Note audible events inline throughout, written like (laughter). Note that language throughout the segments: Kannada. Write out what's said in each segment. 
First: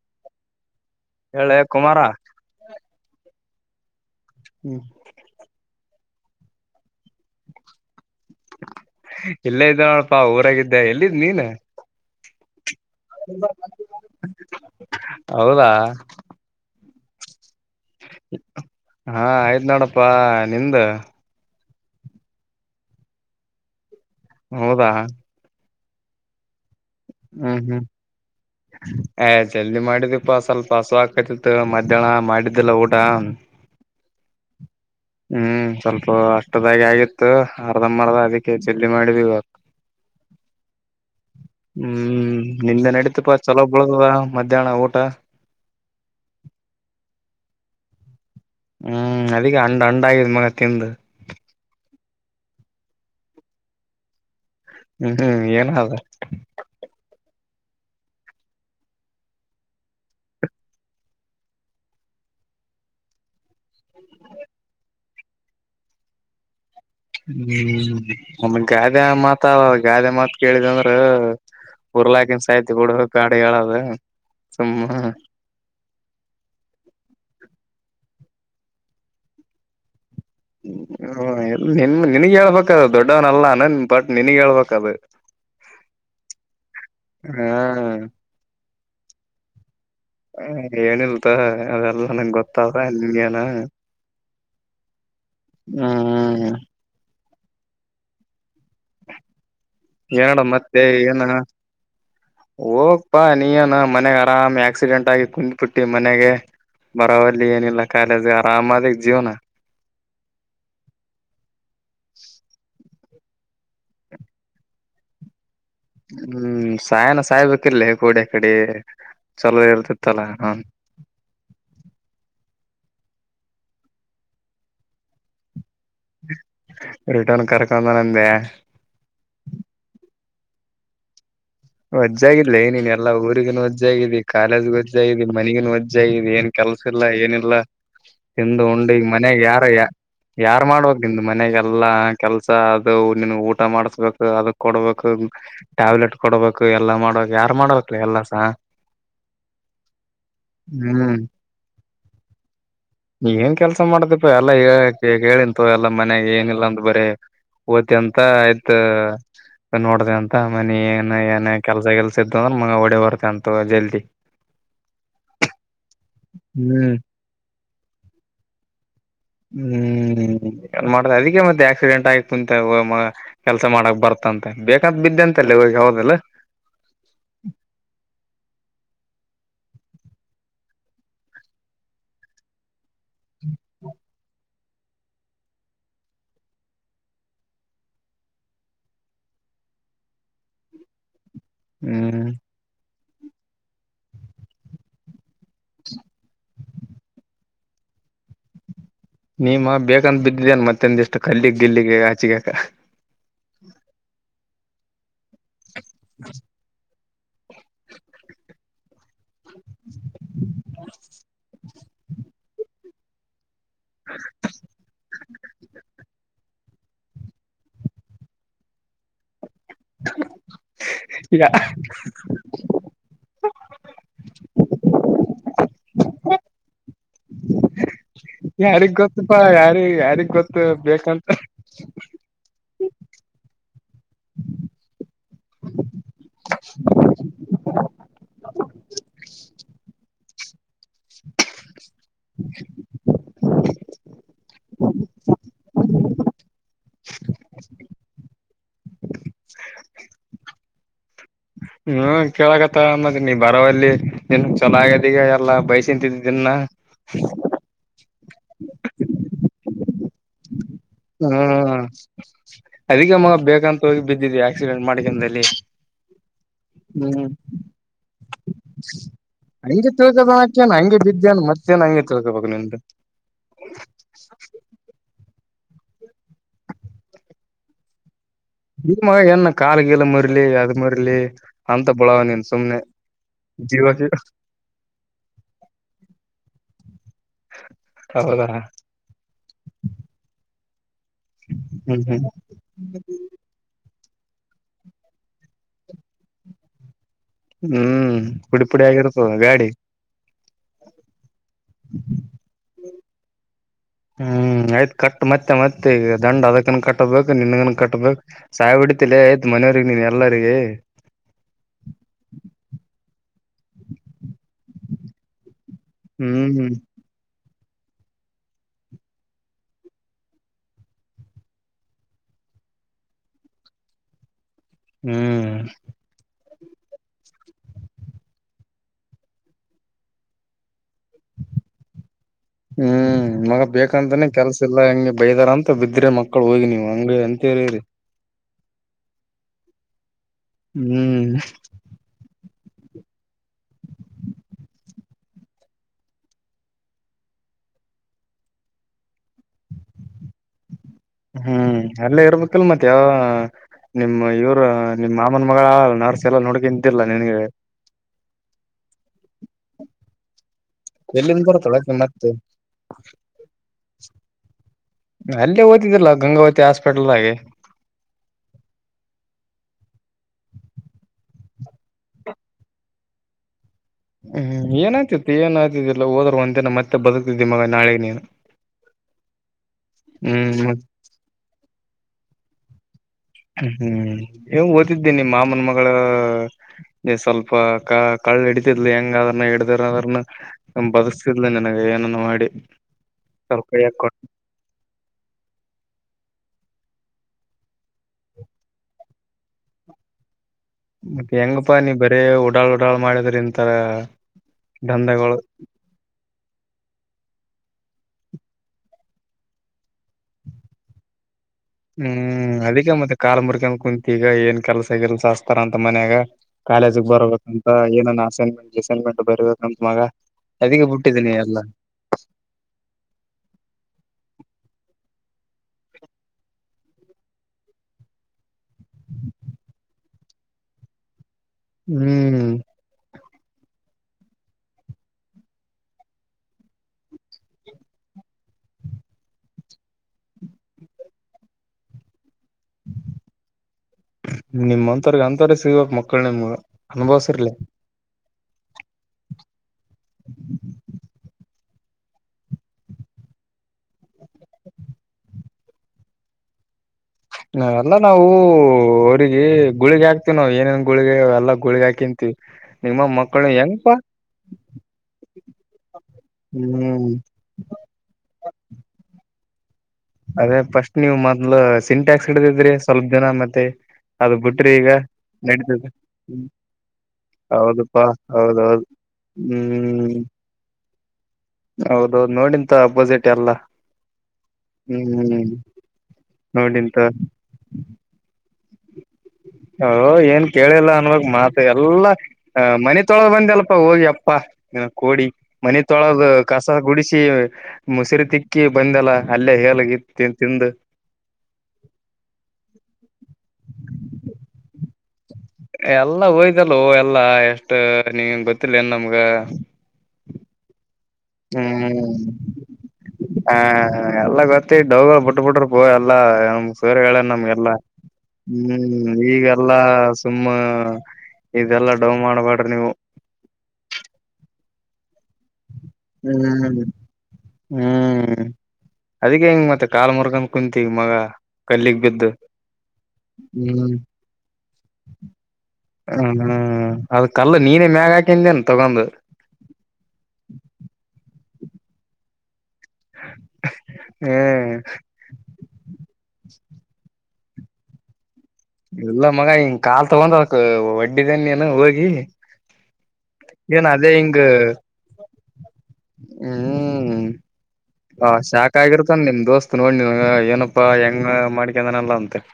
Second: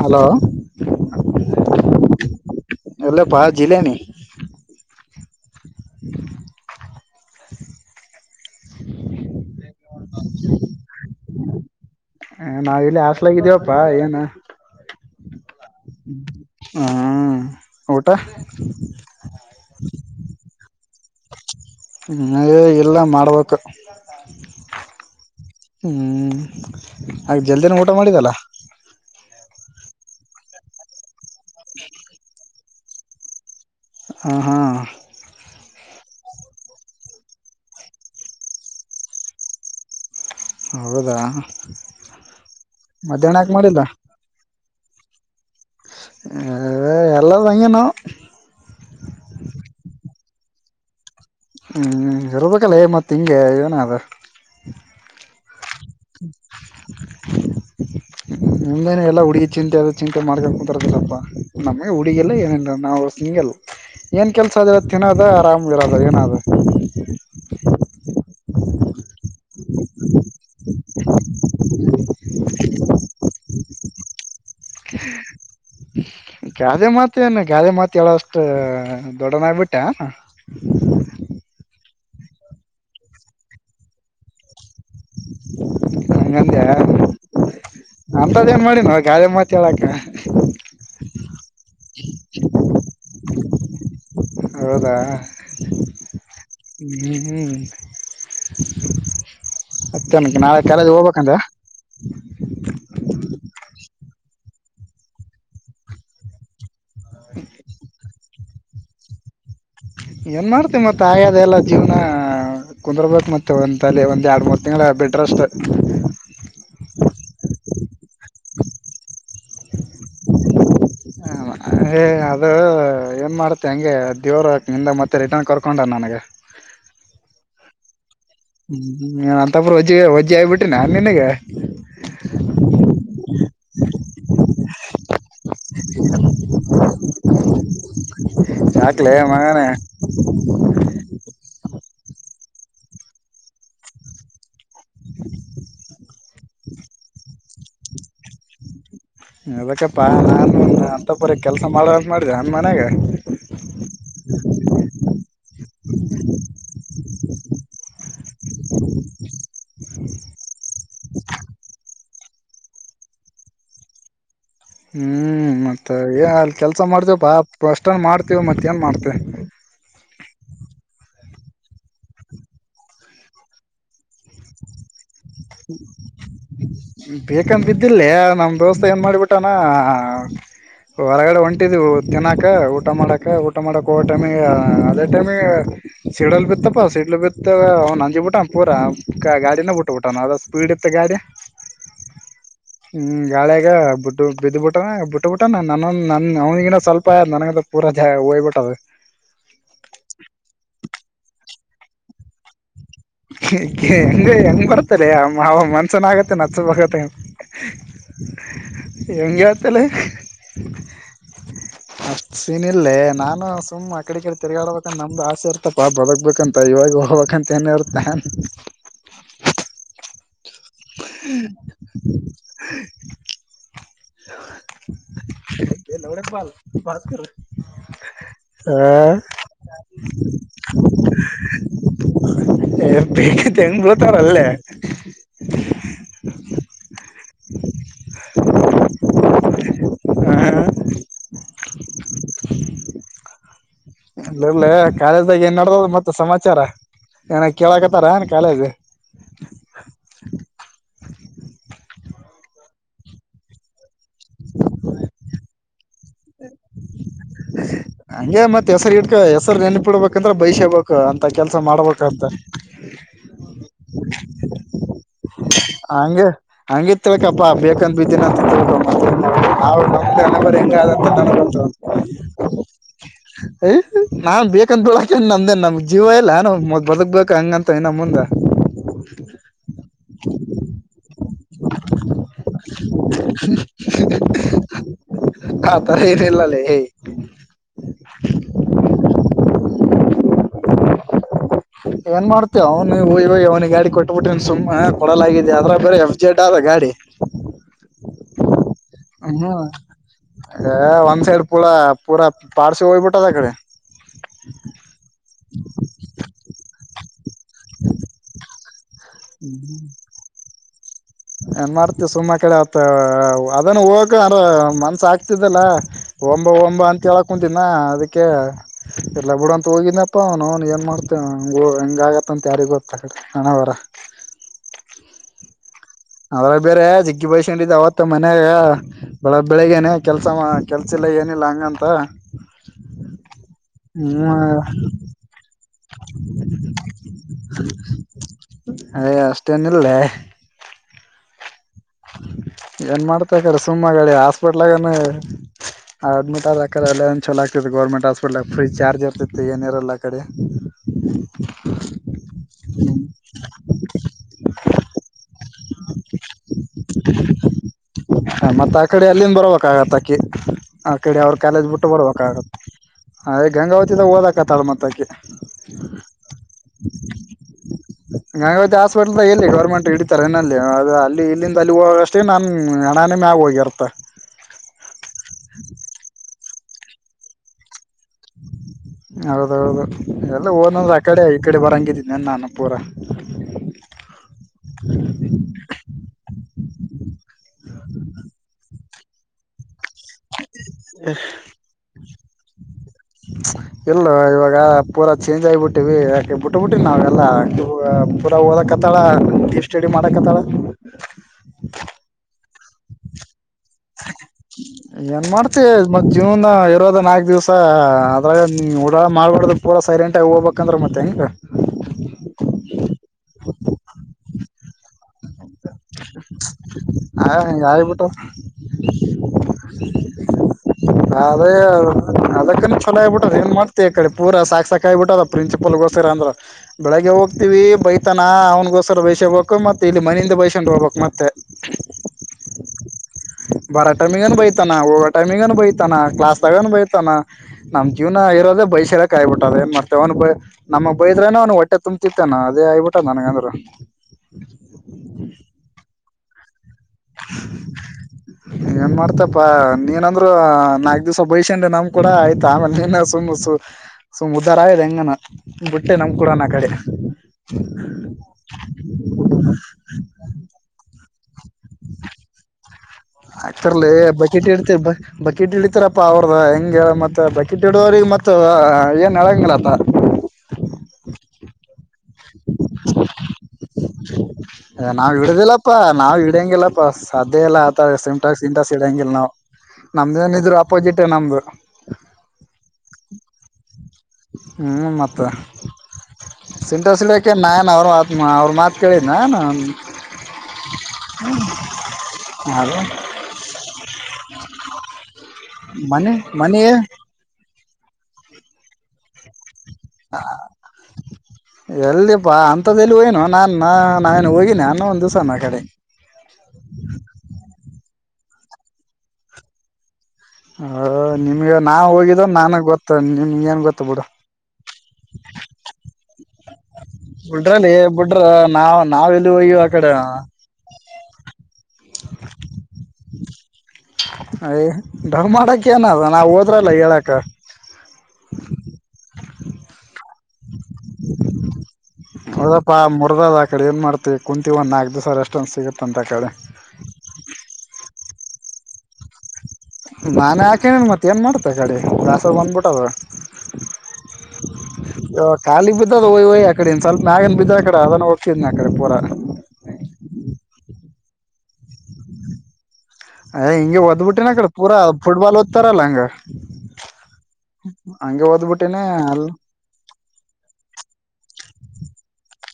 ಹಲೋ ಹೇಳೆ ಕುಮಾರ ಜಿಲ್ಲೆನ ಹ್ಮ್ (inaudible) (unintelligible) ಇಲ್ಲೇ ಇದ್ದಳಪ್ಪಾ ಊರಾಗಿದ್ದೆ ಎಲ್ಲಿದ್ ನೀನ್ ಹ ನಾವ ಇಲ್ಲಿ ಆಸ್ಲಾಗಿದ್ದೀವಪ್ಪಾ ಏನ ಹೌದಾ ಹಾ ಹಾ ಆಯ್ತ್ ನಡಪ್ಪಾ ನಿಂದ ನೇ ಇಲ್ಲ ಮಾಡ್ಬೇಕು ಹೌದಾ ಹ್ಮ್ ಹಾಗ ಹ್ಮ್ ಜಲ್ದಿನ ಹ್ಮ್ ಊಟ ಮಾಡಿದಲ್ಲ ಏ ಜಲ್ದಿ ಮಾಡಿದಿಪ್ಪಾ ಸ್ವಲ್ಪ ಹಸ ಆಕತಿತ್ತು ಮಧ್ಯಾಹ್ನ ಮಾಡಿದ್ದಿಲ್ಲ ಊಟ ಹ ಹಾ ಹ್ಮ್ ಸ್ವಲ್ಪ ಅಷ್ಟದಾಗಿ ಆಗಿತ್ತು ಅರ್ಧ ಮರ್ದ ಅದಕ್ಕೆ ಚಲ್ಲಿ ಮಾಡಿದು ಇವಾಗ ಹೌದಾ ಹ್ಮ್ ನಿಂದೆ ನಡೀತಪ್ಪಾ ಮಧ್ಯಾಹ್ನ ಯಾಕ ಚಲೋ ಬಳದವ ಮಧ್ಯಾಹ್ನ ಊಟ ಹ ಎಲ್ಲ ಅಂಗೆನಾವ್ ಹ್ಮ್ ಅದಕ್ಕೆ ಅಂಡ್ ಅಂಡ ಆಗಿದ್ ಮಗ ತಿಂದು ಹ್ಮ್ ಇರ್ಬೇಕಲ್ಲೆ ಮತ್ತ್ ಹಿಂಗೆ ಏನದು ಹ್ಮ್ ಹ್ಮ್ ಏನಾದ (unintelligible) ಮುನೆ ಎಲ್ಲ ಹುಗಿ ಚಿಂತೆ ಚಿಂತೆ ಮಾಡ್ಕೊಂಡು ಕುಂತಾರತ್ತಪ್ಪಾ ನಮಗೆ ಹುಗಿಯಲ್ಲ ಏನ ನಾವು ಸಿಂಗ ಏನ್ ಕೆಲ್ಸ ಅದ ಏಳ್ ತಿನದ ಆರಾಮ್ಲಿರದ ಏನದ ನಮ ಗಾದೆ ಮಾತ ಗಾದೆ ಮಾತ್ ಕೇಳಿದಂದ್ರ ಉರ್ಲಾಕನ್ ಸಯ್ತಿ ಬಿಡು ಕಾಡಿ ಹೇಳದು ಸುಮ್ಮ ಗಾದೆ ಮಾತ ಏನು ಗಾದೆ ಮಾತ ಹೇಳಷ್ಟ ದೊಡ್ಡನಾಗಬಿಟ್ಟೆನ್ ಹ ನಿನ್ ನಿನಗ್ ಹೇಳ್ಬೇಕದು ದೊಡ್ಡವನಲ್ಲನನ್ ಬಟ್ ನಿನಗ್ ಹೇಳ್ಬೇಕದು ಹ ಅಂಗಂದೆ ಹಾ ಅತ್ ತದ್ ಏನ್ ಮಾಡಿನ ನೊ ಗಾಳಿ ಮಾತ್ ಹೇಳಾಕ್ಕ ಹ ಏನಲ್ತೊ ಅದೆಲ್ಲ ನಂಗೆ ಗೊತ್ತಾವ ಅಲ್ಲಿಗನ ಹೌದಾ ಹ್ಮ್ ಹ್ಮ್ಮ್ ಮತ್ತೆ ಏನಡ ನಾಳೆ ಮತ್ತೆ ಕೆಲೇಜ್ ಏನ ಹೋಗ್ಬೇಕಂದೆ ಹೋಗ್ಪಾ ನೀನ ಮನೆಗ ಆರಾಮ ಆಕ್ಸಿಡೆಂಟ್ ಆಗಿ ಕುಂದಬಿಟ್ಟಿ ಮನೆಗೆ ಬರವಲಿ ಏನಿಲ್ಲ ಕಾಲೇಜ್ ಆರಾಮದ ಜೀವನ ಏನ್ ಮಾಡ್ತಿ ಮತ್ ಆಗ್ಯದ ಎಲ್ಲ ಜೀವನ ಕುಂದರ್ಬೇಕ್ ಮತ್ತೆ ಒಂದ ತಲೆ ಒಂದ ಎರಡ್ ಮೂರ್ ತಿಂಗಳು ಬಿಟ್ರ ಅಷ್ಟ ಹ್ಮ್ ಸಾಯನ ಸಾಯ್ಬೇಕಲ್ಲ ಕೋಡೆ ಅಕೆಡಿ ಚಲೋ ಹೇಳ್ತಿತ್ತಲ ಹಾ ಹ ಏ ಅದು ಏನ್ ಮಾಡ್ತಿ ಹಂಗೆ ದೇವರ ನಿಂದ ಮತ್ತೆ ರಿಟರ್ನ್ ಕರ್ಕೊ ರಿಟರ್ನ್ ಕರ್ಕೊನ್ ಹ್ಮ್ನ್ ಅಂತಪ ವಜ್ಜ ವಜ್ಜ ಆಗಿಬಿಟ್ಟಿನ ನಿನಗ ಕಾಲೇಜ್ ಒಜ್ಜ ಇದತಿ ಮನಗನ್ ಒಜ್ಜ ಇದಿ ಏನ್ ಕೆಲ್ಸ ಇಲ್ಲಾ ಏನಿಲ್ಲ ತಿಂದು ಉಂಡ ಈಗ ಯಾಕ್ಲೆ ಮನೆಗ ಯಾರ ಮಗನೇ ಯಾರು ಮಾಡ್ಬೇಕ್ ನಿಂದು ಮನೆಗೆಲ್ಲ ಎಲ್ಲ ಕೆಲ್ಸ ಅದು ನೀನು ಊಟ ಮಾಡಸ್ಬೇಕು ಅದ ಕೊಡ್ಬೇಕು ಟ್ಯಾಬ್ಲೆಟ್ ಕೊಡ್ಬೇಕು ಎಲ್ಲಾ ಮಾಡ್ಬೇಕಕ್ ಯಾರು ಮಾಡ್ಬೇಕಕ್ಲ ಎಲ್ಲಸ ಅದಕ್ಕಪ್ಪಾ ನಾನನ್ ಅಂತ ಹ್ಮ್ ಪರ ಕೆಲ್ಸ ಮಾಡ ಅಂತ ಮಾಡ್ದ ಅಂದ ಮನ್ಯಾಗ ಏನ್ ಕೆಲ್ಸ ಮಾಡದಿಪ್ಪ ಎಲ್ಲಾ ಕೇಳಿಂತು ಎಲ್ಲಾ ಮನೆಗ ಏನಿಲ್ಲಾ ಅಂದ ಬಾರೆ ಓತಿ ಅಂತ ಆಯ್ತ ನೋಡ್ದ ಅಂತ ಮನಿ ಏನ ಕೆಲ್ಸ ಗಿಲ್ಸ ಇದ್ದ ಅಂದ್ರೆ ಮಂಗ ಹೊಡೆ ಬರ್ತೆ ಅಂತ ಜಲ್ದಿ ಹ್ಮ್ ಮತ್ತ ಮ ಏ ಅಲ್ಲಿ ಕೆಲ್ಸ ಹ್ಮ್ ಮಾಡ್ತೇವು ಬಾ ಅಷ್ಟನ್ ಮಾಡ್ತೇವ ಮತ್ತ ಏನ್ ಮಾಡ್ತೆೇವೆ ಹ್ಮ್ ಏನ್ ಮಾಡ್ ಮತ್ತೆ ಆಕ್ಸಿಡೆಂಟ್ ಆಯತ ಕುಂತ ಕೆಲಸ ಮಾಡಕ್ ಬರ್ತ್ತಂತ ಬೇಕಂತ ಬಿದ್ದಂತ ಬೇಕಂತ ಬಿದ್ದಿಲ್ಲೇ ನಮ ದೋಸ್ತ ಏನ್ ಮಾಡ್ಬಿಟ್ಟಾನ ಹಾ ಹೊರಗಡೆ ಹೊಂಟಿದೀವು ತಿನ್ನಾಕ ಊಟ ಮಾಡಾಕ ಊಟ ಮಾಡಕ್ ಹೋಗ ಟೈಮಿಗಿ ಹ ಅದೇ ಟೈಮ ಸೀಡಲ್ ಬಿತ್ತಪ್ಪ ಸೀಡ್ಲ್ ಬಿತ್ತ ಒ ನಂಜಿ ಬಿಟ್ಟ ಪೂರ ಗಾಡಿನ ಬಿಟ್ಟ ಬಿಟ್ಟ ಮಾದ ಸ್ಪೀಡ್ ಇತ್ತ ಗಾಡಿ ಹ್ಮ. ಹ್ಮ ಗಾಳ್ಯಾಗ ಬಿದ್ದ ಬಿದ್ದಬಿಟ್ಟಾನ ಬಿಟ್ಟಬಿಟ್ಟಾನ ನ ನನ್ ಅವ್ನಿಗಿನ ಸ್ವಲ್ಪ ನನಗದ ಪುರ್ ಓಯ ಹೊಯ್ ಬಿಟದ ನೀಮ ಬೇಕಂತ ಬಿದ್ದಿದೇನ್ ಮತ್ತೆಂದಿಷ್ಟ ಕಲ್ಲಿಗ್ ಗಿಲ್ಲಿಗ ಆಚಗ್ಯಾಕ ಎ ಎ ಹೆಂಗ ಹೆಂಗ್ ಬರತ್ತಲೆ ಆ ಮಾವ ಮನ್ಸನ ಆಗತ್ತನ ನತ್ಸ ಬ ಎಂಗೆ ಅಷ್ ಸೀನ್ ಇಲ್ಲೇ ನಾನ ಸುಮ್ ಅಕಡಿ ಇಕಡೆ ತಿರ್ಗಾಡಬೇಕಂದ ನಮ್ದ ಅಸೆ ಇರತಪ್ಪ ಬಗ್ಬೇಕಂತ ಇವಾಗ ಹೋಗಬೇಕಂತ ಏನ (inaudible) ಯ (unintelligible) ಯಾರಿಗ ಗೊತ್ತಪಾ ಯಾರಿ ಯಾರಿಗ್ ಗೊತ್ತ ಬೇಕಂತ ಎ ಬೇಕಥ್ ಎಂಗ ಬಿತಾರಲ್ಲೇ ಹಾ (inaudible) ಇರ್ಲ ಕಾಲೇಜ್ದಾಗ ಏನನಡದದ ಮತ್ತ ಸಮಾಚಾರ ಏನ ಕೇಳಕತ್ತಾರ ನ ಕಾಲೇಜ ಹ್ಮ ಕೇಳಕತ್ತ ಮತ್ತ ನೀ ಬರವಲ್ಲಿ ನಿನಚೆನ್ನಾಗದ ಎಲ್ಲಾ ಬೈಸ್ ತಿಂತೀನ ದಿನ್ನ ಹಂಗೆ ಮತ್ ಹೆಸರ ಗಿಡ್ಕ ಹೆಸರ ನೆನ್ಪಿಡ್ಬೇಕಂದ್ರ ಬಹಷ ಬೆ ಹ್ಮ ಅದಿಕ್ಕೆ ಮಗ ಬೇಕಂತ ಹೋಗಿ ಬಿದ್ದಿದ ಆಕ್ಸಿಡೆಂಟ್ ಮಾಡಿಕೊಂಡ ಅಲ್ಲಿ ಹಂಗೆ ಹಂಗೆ ತಿಳ್ಕಪ್ಪಾ ಬೇಕಂತ ಬಿದ್ದೀನಂತ ತಿಳ್ಕೊ ಹಂಗೆ ತಿಳ್ಕದನಕೇನ್ ಹಂಗೆ ಬಿದ್ದೇನ್ ಮತ್ತೇನ್ ಹಂಗೆ ತಿಳ್ಕೋಬೇಕು ನಿಂದು (unintelligible) ಯ ನಾನ್ ಬೇಕಂತ ಬೀಳಕ ನಂದ್ ಏನ್ ನಮ ಜೀವ ಇಲ್ಲ ನಾವ ಮ ಬದಗ್ಬೇಕ ಹಂಗಂತ ಇನ್ನ ಮುಂದ ಈ ಮ ಏನ ಕಾಲ ಗಿಲ ಮುರಲಿ ಅದ ಮುರಿಲಿ ಅಂತ ಬಳಾ ನೀನ್ ಸುಮ್ನೆ ಜೀವ ಹೌದಾ (unintelligible) ಹ್ಮ್ ಏನ್ ಹ್ಮ್ ಮಾಡ್ತ ಅವನ ವುಯ್ ವುಯ್ ಇವ್ನ ಅವನಿಗ ಗಾಡಿ ಕೊಟ್ಟ ಬಟ್ಟ ಸುಮ್ಮ ಕೊಡಲಾಗಿದ ಆದ್ರ ಬೇರೆ ಎಫ್ ಜೆಡ್ ಅದ ಗಾಡಿ ಹ್ಮ ಪುಡಿ ಪುಡಿ ಆಗಿರತ ಅದ ಗಾಡಿ ಯ ಒಂದ್ ಸೈಡ್ ಪೂಳ ಪೂರ ಪಾರ್ಸಿ ಹೋಗ್ಬಿಟ್ಟದ ಅ ಕಡೆ ಹ್ಮ ಆಯ್ತ ಕಟ್ ಮತ್ತ ಮತ್ತ ಈಗ ದಂಡ ಅದಕ್ಕನ ಕಟ್ಟಬೇಕ. ನಿನ್ಗನ ಕಟ್ಬೇಕ ಸಾಯ ಹೊಡತಿಲೇ ಇದ್ದ ಮನೆಯವ್ರಿಗ ನೀನ್ ಎಲ್ಲರಿಗ ಏನ್ ಮಾಡ್ತಿ ಸುಮ್ಮ ಅಕಡೆ ಅತ್ ಅದನ್ನ ಹೋಗಾರ ಮನ್ಸ ಆಗ್ತಿದ್ದಲ್ಲ. ಒಂಬ ಹ್ಮ್ ಒಂಬ ಅಂತ ಹೇಳ ಕುಂತಿನ ಅದಕ್ಕೆ ಎಲ್ಲ ಬಿಡ ಅಂತ ಹೋಗಿನಪ್ಪ (unintelligible) ಏನ್ ಮಾಡ್ತೇವ ಹ ಹೆಂಗ ಆಗತ್ತ. ಅಂತ ಯಾರಿಗ ಗೊತ್ತ ಕಡೆ ಹಣಾವರ ಹ್ಮ. ಆವಾ ಬೇರೆ ಜಿಗ್ಗಿ ಬಿಯಸ್ಕೊಂಡಿದ್ದ ಅವತ್ತ ಮನ್ಯಾಗ ಬೆಳಗ್ ಬೆಳಿಗ್ನೆ ಕೆಲ್ಸ ಕೆಲ್ಸ ಇಲ್ಲ ಏನಿಲ್ಲ ಹಂಗಂತ ಹ್ಮ ಮಗ ಬೇಕಂತನೆ ಹ್ಮ ಕೆಲ್ಸ ಇಲ್ಲ ಹೆಂಗ ಬೈದಾರ ಅ ತ್ತ ಬಿದ್ರ ಮಕ್ಕಳ ಹೋಗಿ ನೀವು ಹಂಗ ಅಂತ ಹೇ ಎ ಅಷ್ಟೇನಿಲ್ಲೆ. ಹ್ಮ. ಏನ್ ಮಾಡ್ತಾ ಇದ್ದೀರಾ ಸುಮ್ಮಗಿ ಹಾಸ್ಪಿಟ್ಲಗಾನ ಅಡ್ಮಿಟ್ ಆದಕರ ಅಲೆ ಅದೊಂದ ಚಲ ಆಕತಿ ಗೌರ್ಮೆಂಟ್ ಹಾಸ್ಪಿಟ್ಲ್ ಫ್ರೀ ಚಾರ್ಜ್ ಇರ್ತಿ ಏನಿರಲ್ಲ ಕಡೆ ಹ್ಮ ಅಲ್ಲೇ ಇರ್ಬೇಕ ಇಲ ಮತ್ತ ಯ ನಿಮ್ ಇವ್ರ ನಿಮ್ ಮಾಮನ ಮಗ ನರ್ಸ್ ಎಲ್ಲ ನೋಡ್ಕನಂತೀರಲ್ಲಾ ನಿನಗ ಹ ಮತ್ತ ಆ ಕಡೆ ಅಲ್ಲಿಂದ ಬರ್ಬೇಕ ಆಗತ್ತ ಅಕ್ಕಿ ಆಕಡೆ ಅವ್ರ ಎಲ್ಲಿಂದ ಕಾಲೇಜ್ ಬರ್ತಾಳ ಬಿಟ್ಟ ಆಕಿ ಮತ್ತೆ ಬರ್ಬೇಕಾಗತ್ತೆ ಅದ ಗಂಗಾವತಿದಾಗ ಓದಕತಾಳ ಮತ್ತ (unintelligible) ಅಲ್ಲೇ ಓದಿದಿಲ್ಲ ಗಂಗಾವತಿ ಹಾಸ್ಪಿಟಲ್ದಾಗೆ ಟ್ ಹಿಡಿತಾರೆ ಏನಲ್ಲಿ ಅ ಅಲ್ಲಿ ಇಲ್ಲಿಂದ ಅಲ್ಲಿ ಹೋಗ ಅಷ್ಟೇ ನಾನ್ ನಣನೇ ಮ್ಯಾಗ ಹೋಗಿರ್ತ್ತ ಹ್ಮ್ ಏನ ಆಗ್ತಿತ್ತು ಏನ್ ಆ್ತಲ್ಲಾ ಹೋದ್ರು ಒಂದ ದಿನ ಮತ್ತೆ ಬದುಕತಿದಿ ಮಗ ನಾಳಿಗಿ ನೀ ಹೌದೌದು ಎಲ್ಲ ಹ್ಮ್ ಮತ್ ಓದಂದ್ರ ಆ ಕಡೆ ಈ ಕಡೆ ಬರಂಗಿದ್ದೀನಿ ನಾನು ಪೂರಾ ಹ್ಮ್ ಓದತಿದ್ದೀ ಮಾಮನ ಮಗಳ ಸ್ವಲ್ಪ ಕ ಕಳ್ಳ ಹಿಡಿತಿದ್ಲಿ ಹೆಂಗ ಅದನ್ನ ಇದರ ಅದ್ರನ್ನ ಬದಕಸ್ತಿದ್ಲ ನಿನಗ ಏನನ್ನ ಮಾಡಿ ಸ್ವಲ್ಪ ಕೈಯಾಗ ಇಲ್ಲ ಕೊಟ್ಟ ಇವಾಗ ಪೂರಾ ಚೇಂಜ್ ಆಗಬಿಟ್ಟಿವಿ ಬಿಟ್ಟ ಬಿಟ್ಟಿ ನಾವೆಲ್ಲ ಪೂರ ಓದಕ್ ಹತ್ತಾಳ ಸ್ಟಡಿ ಮಾಡಕ್ ಹತ್ತಾಳ ಮತ್ತೆ ಹೆಂಗಪ್ಪಾ ನೀ ಬರೇ ಉಡಾಳ್ ಉಡಾಳ್ ಮಾಡಿದ್ರ ಇಂತರ ಏನ್ ದಂಧೆಗಳು ಮಾಡ್ತಿ ಮತ್ ಜೀವನ್ ಇರೋದನ್ ನಾಕ್ ದಿವ್ಸ ಅದ್ರಾಗ ಊಡಾಳ ಮಾಡಬಾರದ್ ಪೂರ್ ಸೈಲೆಂಟ್ ಆಗಿ ಹೋಗಬೇಕಂದ್ರ ಮತ್ತ ಹ್ಯಾಂಗ್ ಹ್ಮ್ ಅದಕ್ಕೆ ಮತ್ತೆ ಕಾಲ್ ಮುರ್ಕಂದ ಕುಂತ ಈಗ ಏನ್ ಕೆಲಸ ಗಿಲ್ಸಾ ಅಷ ರ ಅಂತ ಮನ್ಯಾಗ ಕಾಲೇಜಗ್ ಬರಬೇಕ ಅಂತ ಆಗ್ಬಿಟ್ಟು ಏನ ಅಸೈನ್ಮೆಂಟ್ ಗಿಸೈನ್ಮೆಂಟ್ ಬರಬೇಕಂತ ಮಗ ಅದಕ್ಕೆ ಬಿಟ್ಟಿದ್ದೀನಿ ಅದೇ ಎಲ್ಲ ಅದಕ್ಕ ಚಲೋ ಆಗ್ಬಿಟ್ಟದ ಏನ್ ಮಾಡ್ತ ಈ ಕಡೆ ಪೂರಾ ಸಾಕ್ಷ ಸಕಾಯ್ಬ ಬಿಟ್ಟದ ಪ್ರಿನ್ಸಿಪಲ್ಗೋಸ್ರ ಅಂದ್ರೆ ಬೆಳಗ್ಗೆ ಹೋಗ್ತತಿವಿ ಬೈತಾನ ಅವನ್ಗೋಸ್ರ ಬೇಷ ಬೇಕು ಮತ್ತೆ ಇಲ್ಲಿಮನಿಯಿಂದ ಬೈಸಂಡ್ ಹೋಗಬಕ್ ಮತ್ತೆ ಹ್ಮ್ ಟೈಮಿನ್ ಬೈತಾನ ಹೋಗೋ ಟೈಮಿ ಬೈತಾನ ಕ್ಲಾಸ್ ದಾಗನ್ ಬೈತಾನ ನಮ್ ಜೀವನ ಇರೋದೇ ಬೈಷ ಬ ಆಗಬಿಟ್ಟ ಅದ ನ್ ಅವ್ ಬ ನಮಗ್ ಬೈದ್ರನೆ ಅವ್ನ್ ಹೊಟ್ಟೆ ತುಂಬತಿತ್ತೇನ ಅದೇ ಆಗ್ಬಿಟ್ಟದ ನನಗಂದ್ರ ನಿಮಂಂತರ್ಗ ಅಂತರವರ ಸಿಗ್ಬೇಕ್ ಮಕ್ಳು ನಿಮ್ ಅನ್ಭವಸರ್ಲೆ ಏನ್ ಮಾಡ್ತಪ್ಪಾ ನೀನಂದ್ರು ನಾಲ್ಕ್ ದಿವ್ಸ ಬೈಷ ಕೋಂಡ ನಮ್ ಕೂಡ ಆಯ್ತ ಆಮೇಲೆ ನೀ ಸುಮ್ ಸ ಸುಮ ಉದ್ದಾರ ಆ ಹೆಂಗನ ಬುಟ್ಟೆ ನಮಕೂಡೋಣ ಆ ಕಡೆ ಎಲ್ಲ ನಾವು ಅವರಿಗೆ ಗುಳಿಗೆ ಹಾಕ್ತಿವ್ ನಾವು ಏನೇನ ಗುಳ ಎಲ್ಲಾ ಗುಳಗ್ ಹಾಕಿಂತೀ ನಿಮಮ್ಮ ಮಕ್ಕಳು ರ್ಲಿ ಹೆಂಗಪಾ ಬಕೆಟ್ ಇಡ್ತ ಬಕೆಟ್ ಇಡಿತಾರಪ್ಪ ಅವ್ರದ ಹೆಂಗ ಹ್ಮ್ ಮತ್ತ ಬಕೆಟ್ ಇಡೋವ್ರಿಗೆ ಮತ್ತ ಏನ್ ಹೇಳಂಗ ತಿನ್ ಟ್ಯಾಕ್ಸ್ ಹಿಡಿದ್ರಿ ಸ್ವಲ್ಪ ದಿನ ಮತ್ತೆ ಅದು ಬಿಟ್ರಿ ಅ ಈಗ ನಾವ್ ಹಿಡದಿಲ್ಲಪ್ಪಾ ನಡೀತದೆ ನಾವ್ ಹಿಡ್ಯಾಂಗಿಲ್ಲಪ್ಪಾ ಸಾಧ್ಯ ಇಲ್ಲಾ ಆತ ಹೌದಪ್ಪಾ ಸಿಂಟಾಗಸ್ ಗಿಟಾಕಸ್ ಹೌದೌದು ಇಂಗಿಲ್ಲ ನಾವು ನಮ್ದಏನ ಇದ್ರು ಅಪೋಸಿಟ್ ನಮ್ದು ಹೌದೌದು ನೋಡಿಂತೋ ಅಪೋಸಿಟ್ ಎಲ್ಲಾ ಹ್ಮ್ ಮತ್ತ ಸಿಂಟ ನೋಡಿಂತ ಸಿಲಕ ನಾನ್ ಅವ್ರ ಮಾತ್ ಅವ್ರ ಮಾತ್ ಕೇಳಿದ್ನ ನಾನ್ ಹ ಏನ್ ಕೇಳಿಲ್ಲ ಅನ್ವಾಗ ಮಾತು ಎಲ್ಲ ಯಾರು ಮನಿ ತೊಳಗ ಬಂದ ಅಲ್ಪ ಹೋಗಿ ಅಪ್ಪ ಪ್ಪಾ ಕೋಡಿ ಮನೆ ತೊಳದ ಕಸ ಗುಡಿಸಿ ಮುಸರಿ ತಿಕ್ಕಿ ಬಂದಲ್ಲ ಅಲ್ಲೇ ಹೇಳ ಹ ಎಲ್ಲಿಪ್ಪಾ ಅಂತದಲ್ಲಿ ಏನು ನಾ ನಾನೇನ್ ಹೋಗಿನೆನ ಇ ಒಂದು ದಿವಸಾನ ಎಲ್ಲಾ ಹೋಯ್ದಲ್ಲ ಎಲ್ಲಾ ಎಷ್ಟ ನೀನ್ ಗೊತ್ತಿಲ್ಲ ಇನ್ ನಮ್ಗ ಹ ನಿಮ್ಗೆ ನಾ ಹ್ಮ್ ಹೋಗಿದ ನನ್ಗ್ ಗೊತ್ತ ನಿಮ್ಗ ಹ ಏನ್ ಗೊತ್ತ ಬಿಡು ಎಲ್ಲ ಗೊತ್ತ ಡೋವ ಬಿಟ್ಟ ಬಿಟರು ಹ ಎಲ್ಲಾ ನಮ್ ಸರ್ ಹೇಳ ನಮ್ಗೆಲ್ಲ ಬಿಡ್ರಲ್ಲಿ ಬಿಡ್ರ ನಾವ್ ಹ್ಮ್ ನಾವ್ ಎಲ್ಲಿ ಹೋಗಿವ ಆ ಈಗೆಲ್ಲಾ ಕಡೆ ಸುಮ್ಮ ಇದೆಲ್ಲಾ ಡೌ ಮಾಡ್ಬೇಡ್ರಿ ನೀವು ಯ ಡೌವ ಮಾಡಕ ಏನ ನಾವ್ ಹೋದ್ರಲ್ಲ ಹ್ಮ್ ಹೇಳಕ ಅದಿ ಹೆಂಗ ಮತ್ತೆ ಕಾಲ್ ಮುರ್ಗನ್ ಕುಂತಿ ಈಗ ಮಗ ಕಲ್ಲಿಗ್ ಬಿದ್ದು ಹೌದಪ್ಪಾ ಮುರದ ಆ ಕಡೆ ಏನ್ ಮಾಡ್ತವಿ ಕುಂತೀ ಒಂದ ನಾಕ್ ದಿ ಹ್ಮ ಅದ ಕಲ್ಲು ನೀನೆೇ ಮ್ಯಾಗ ಹಾಕಿಂದೇನ್ ತಗೊಂಡ (unintelligible) ಹ್ಮ್ ಕಾಲಿ ಬಿದ್ದವ ಕಡೆ ಸ್ವಲ್ ಮ್ಯಾಗನ್ ಬಿದ್ದ ಕಡೆ ಅದ ಇಲ್ಲ ಮಗಾ ಹಿಂಗ ಕಾಲ್ ತಗೊಂಡ ಅಕ್ ವಡ್ಡಿದೆನ್ ನೀನು ಹೋಗಿ ಏ ಹಿಂಗೆ ಏನ್ ಅದೇ ಓದ್ಬಿಟ್ಟಿನ ಆ ಹಿಂಗ ಕಡೆ ಪೂರಾ ಫುಟ್ಬಾಲ್ ಓದ್ತಾರಲ್ಲ ಹಂಗ ಹ್ಮ್ ಹಂಗೆ ಹ ಓದ್ಬಿಟ್ಟಿನ ಶಾಕ್ ಅಲ್ ಆಗಿರ್ತನ್ ನಿಮ್ ದೋಸ್ತ್ ನೋಡ್ ನೀ ಏನಪ್ಪಾ ಹೆಂಗ ಮಾಡ ಂದಲ್ಲ ಉಂತೆ (inaudible)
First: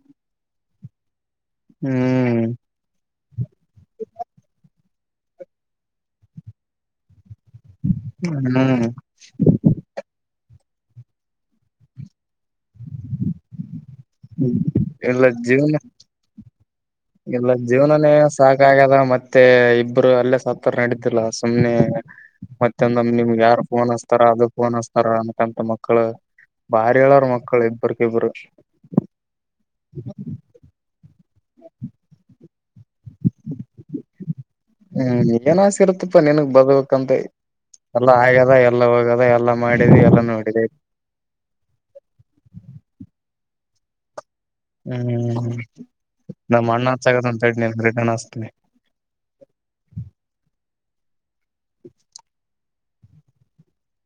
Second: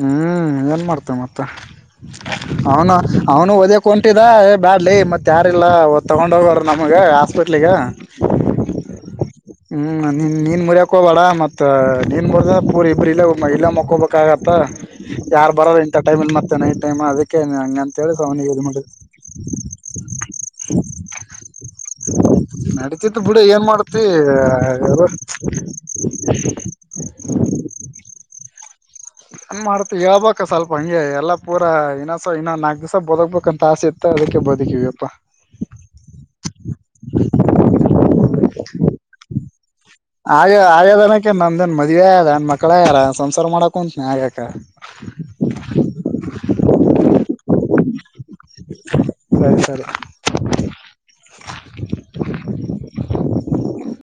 ಹ್ಮ್ ಏನ್ ಮಾಡ್ತೆವೆ ಮತ್ತ ಹ್ಮ್ ಅವನು ಅವನು ಒದ ಹೊಂಟಿದ ಎ ಬ್ಯಾಡ್ ಅಲ್ಲಿ ಮತ್ ಯಾರಲ್ಲ ತಗೊಂಡ ಹೋಗೋರು ನಮಗ ಹ್ಮ್ ಹ್ಮ (inaudible) ಮುರಿಯಕೋಬೇಡ ಮತ್ ನಿನ್ ಬ ಪುರಿ ಇಬ್ಬರು ಇಲ್ಲ ಇಲ್ಲ ಮಕ್ಕೋಬೇಕ ಮ ಇಲ್ಲ ಯಾರು ಜೀವನ ಬರೋದು ಇಂಟರ್ಟೈನ್ಮೆಂಟ್ ಮತ್ತನ ಇಲ್ಲ ಜೀವನನೇ ಸಾಕಾಗದ ಮತ್ತೆ ಇಬ್ಬರು ಅಲ್ಲೇ ಸತ್ತರ ನಡಿದ್ದಿಲ್ಲ ಸುಮ್ನೆ ಮತ್ತೊಂದಮ ನಡತಿತ್ ನಿಮ್ಗೆ ಬಿಡು ಯಾರ್ ಏನ್ ಫೋನ್ ಮಾಡ್ತಿ ಹಸ್ತಾರ ಅದ ಫೋನ್ ಹಸ್ತಾರ ಅನ್ಕಂತ ಮಕ್ಕಳು ಬಾ ಯಾರ ಹೇಳಾರ ಮಕ್ಕಳ ಇಬ್ಬರುಕ ಇಬ್ಬರು ಹನ್ ಮಾಡ್ತಿ ಹೇಳ್ಬಬೇಕ ಸ್ವಲ್ಪ ಹಂಗೆ ಎಲ್ಲಾ ಪೂರ ಇಸ ಇನ್ನ ನಾಗಸ ಬದಕ್ಬೇಕಂತ ಆಸೆ ಇತ್ತ ಅದಕ್ಕೆ ಬದುಕಿವಪ್ಪ ಹ್ಮ್ ಏನ್ ಎಲ್ಲ ಆಗ್ಯದ ಎಲ್ಲ ಹೋಗದ ಎಲ್ಲ ಮಾಡಿವಿ ಆ ಆ ಅನಕ ನಮ್ದನ್ ಮದ್ವೆೆ ಅದ ಅನ್ ಮಕ್ಕಳಾಗ್ಯಾರ ಸಂಸಾರ ಮಾಡಾಕ್ ಕುಂಂತನಿ ಆಕ ಹ್ಮ್ ನಮ ಅಣ್ಣಸಗತ್ ಅಂತ ಹೇಳನ್ ರಿಟನ್ ಹಸ್ತನೆ ಬ ಸರಿ (inaudible)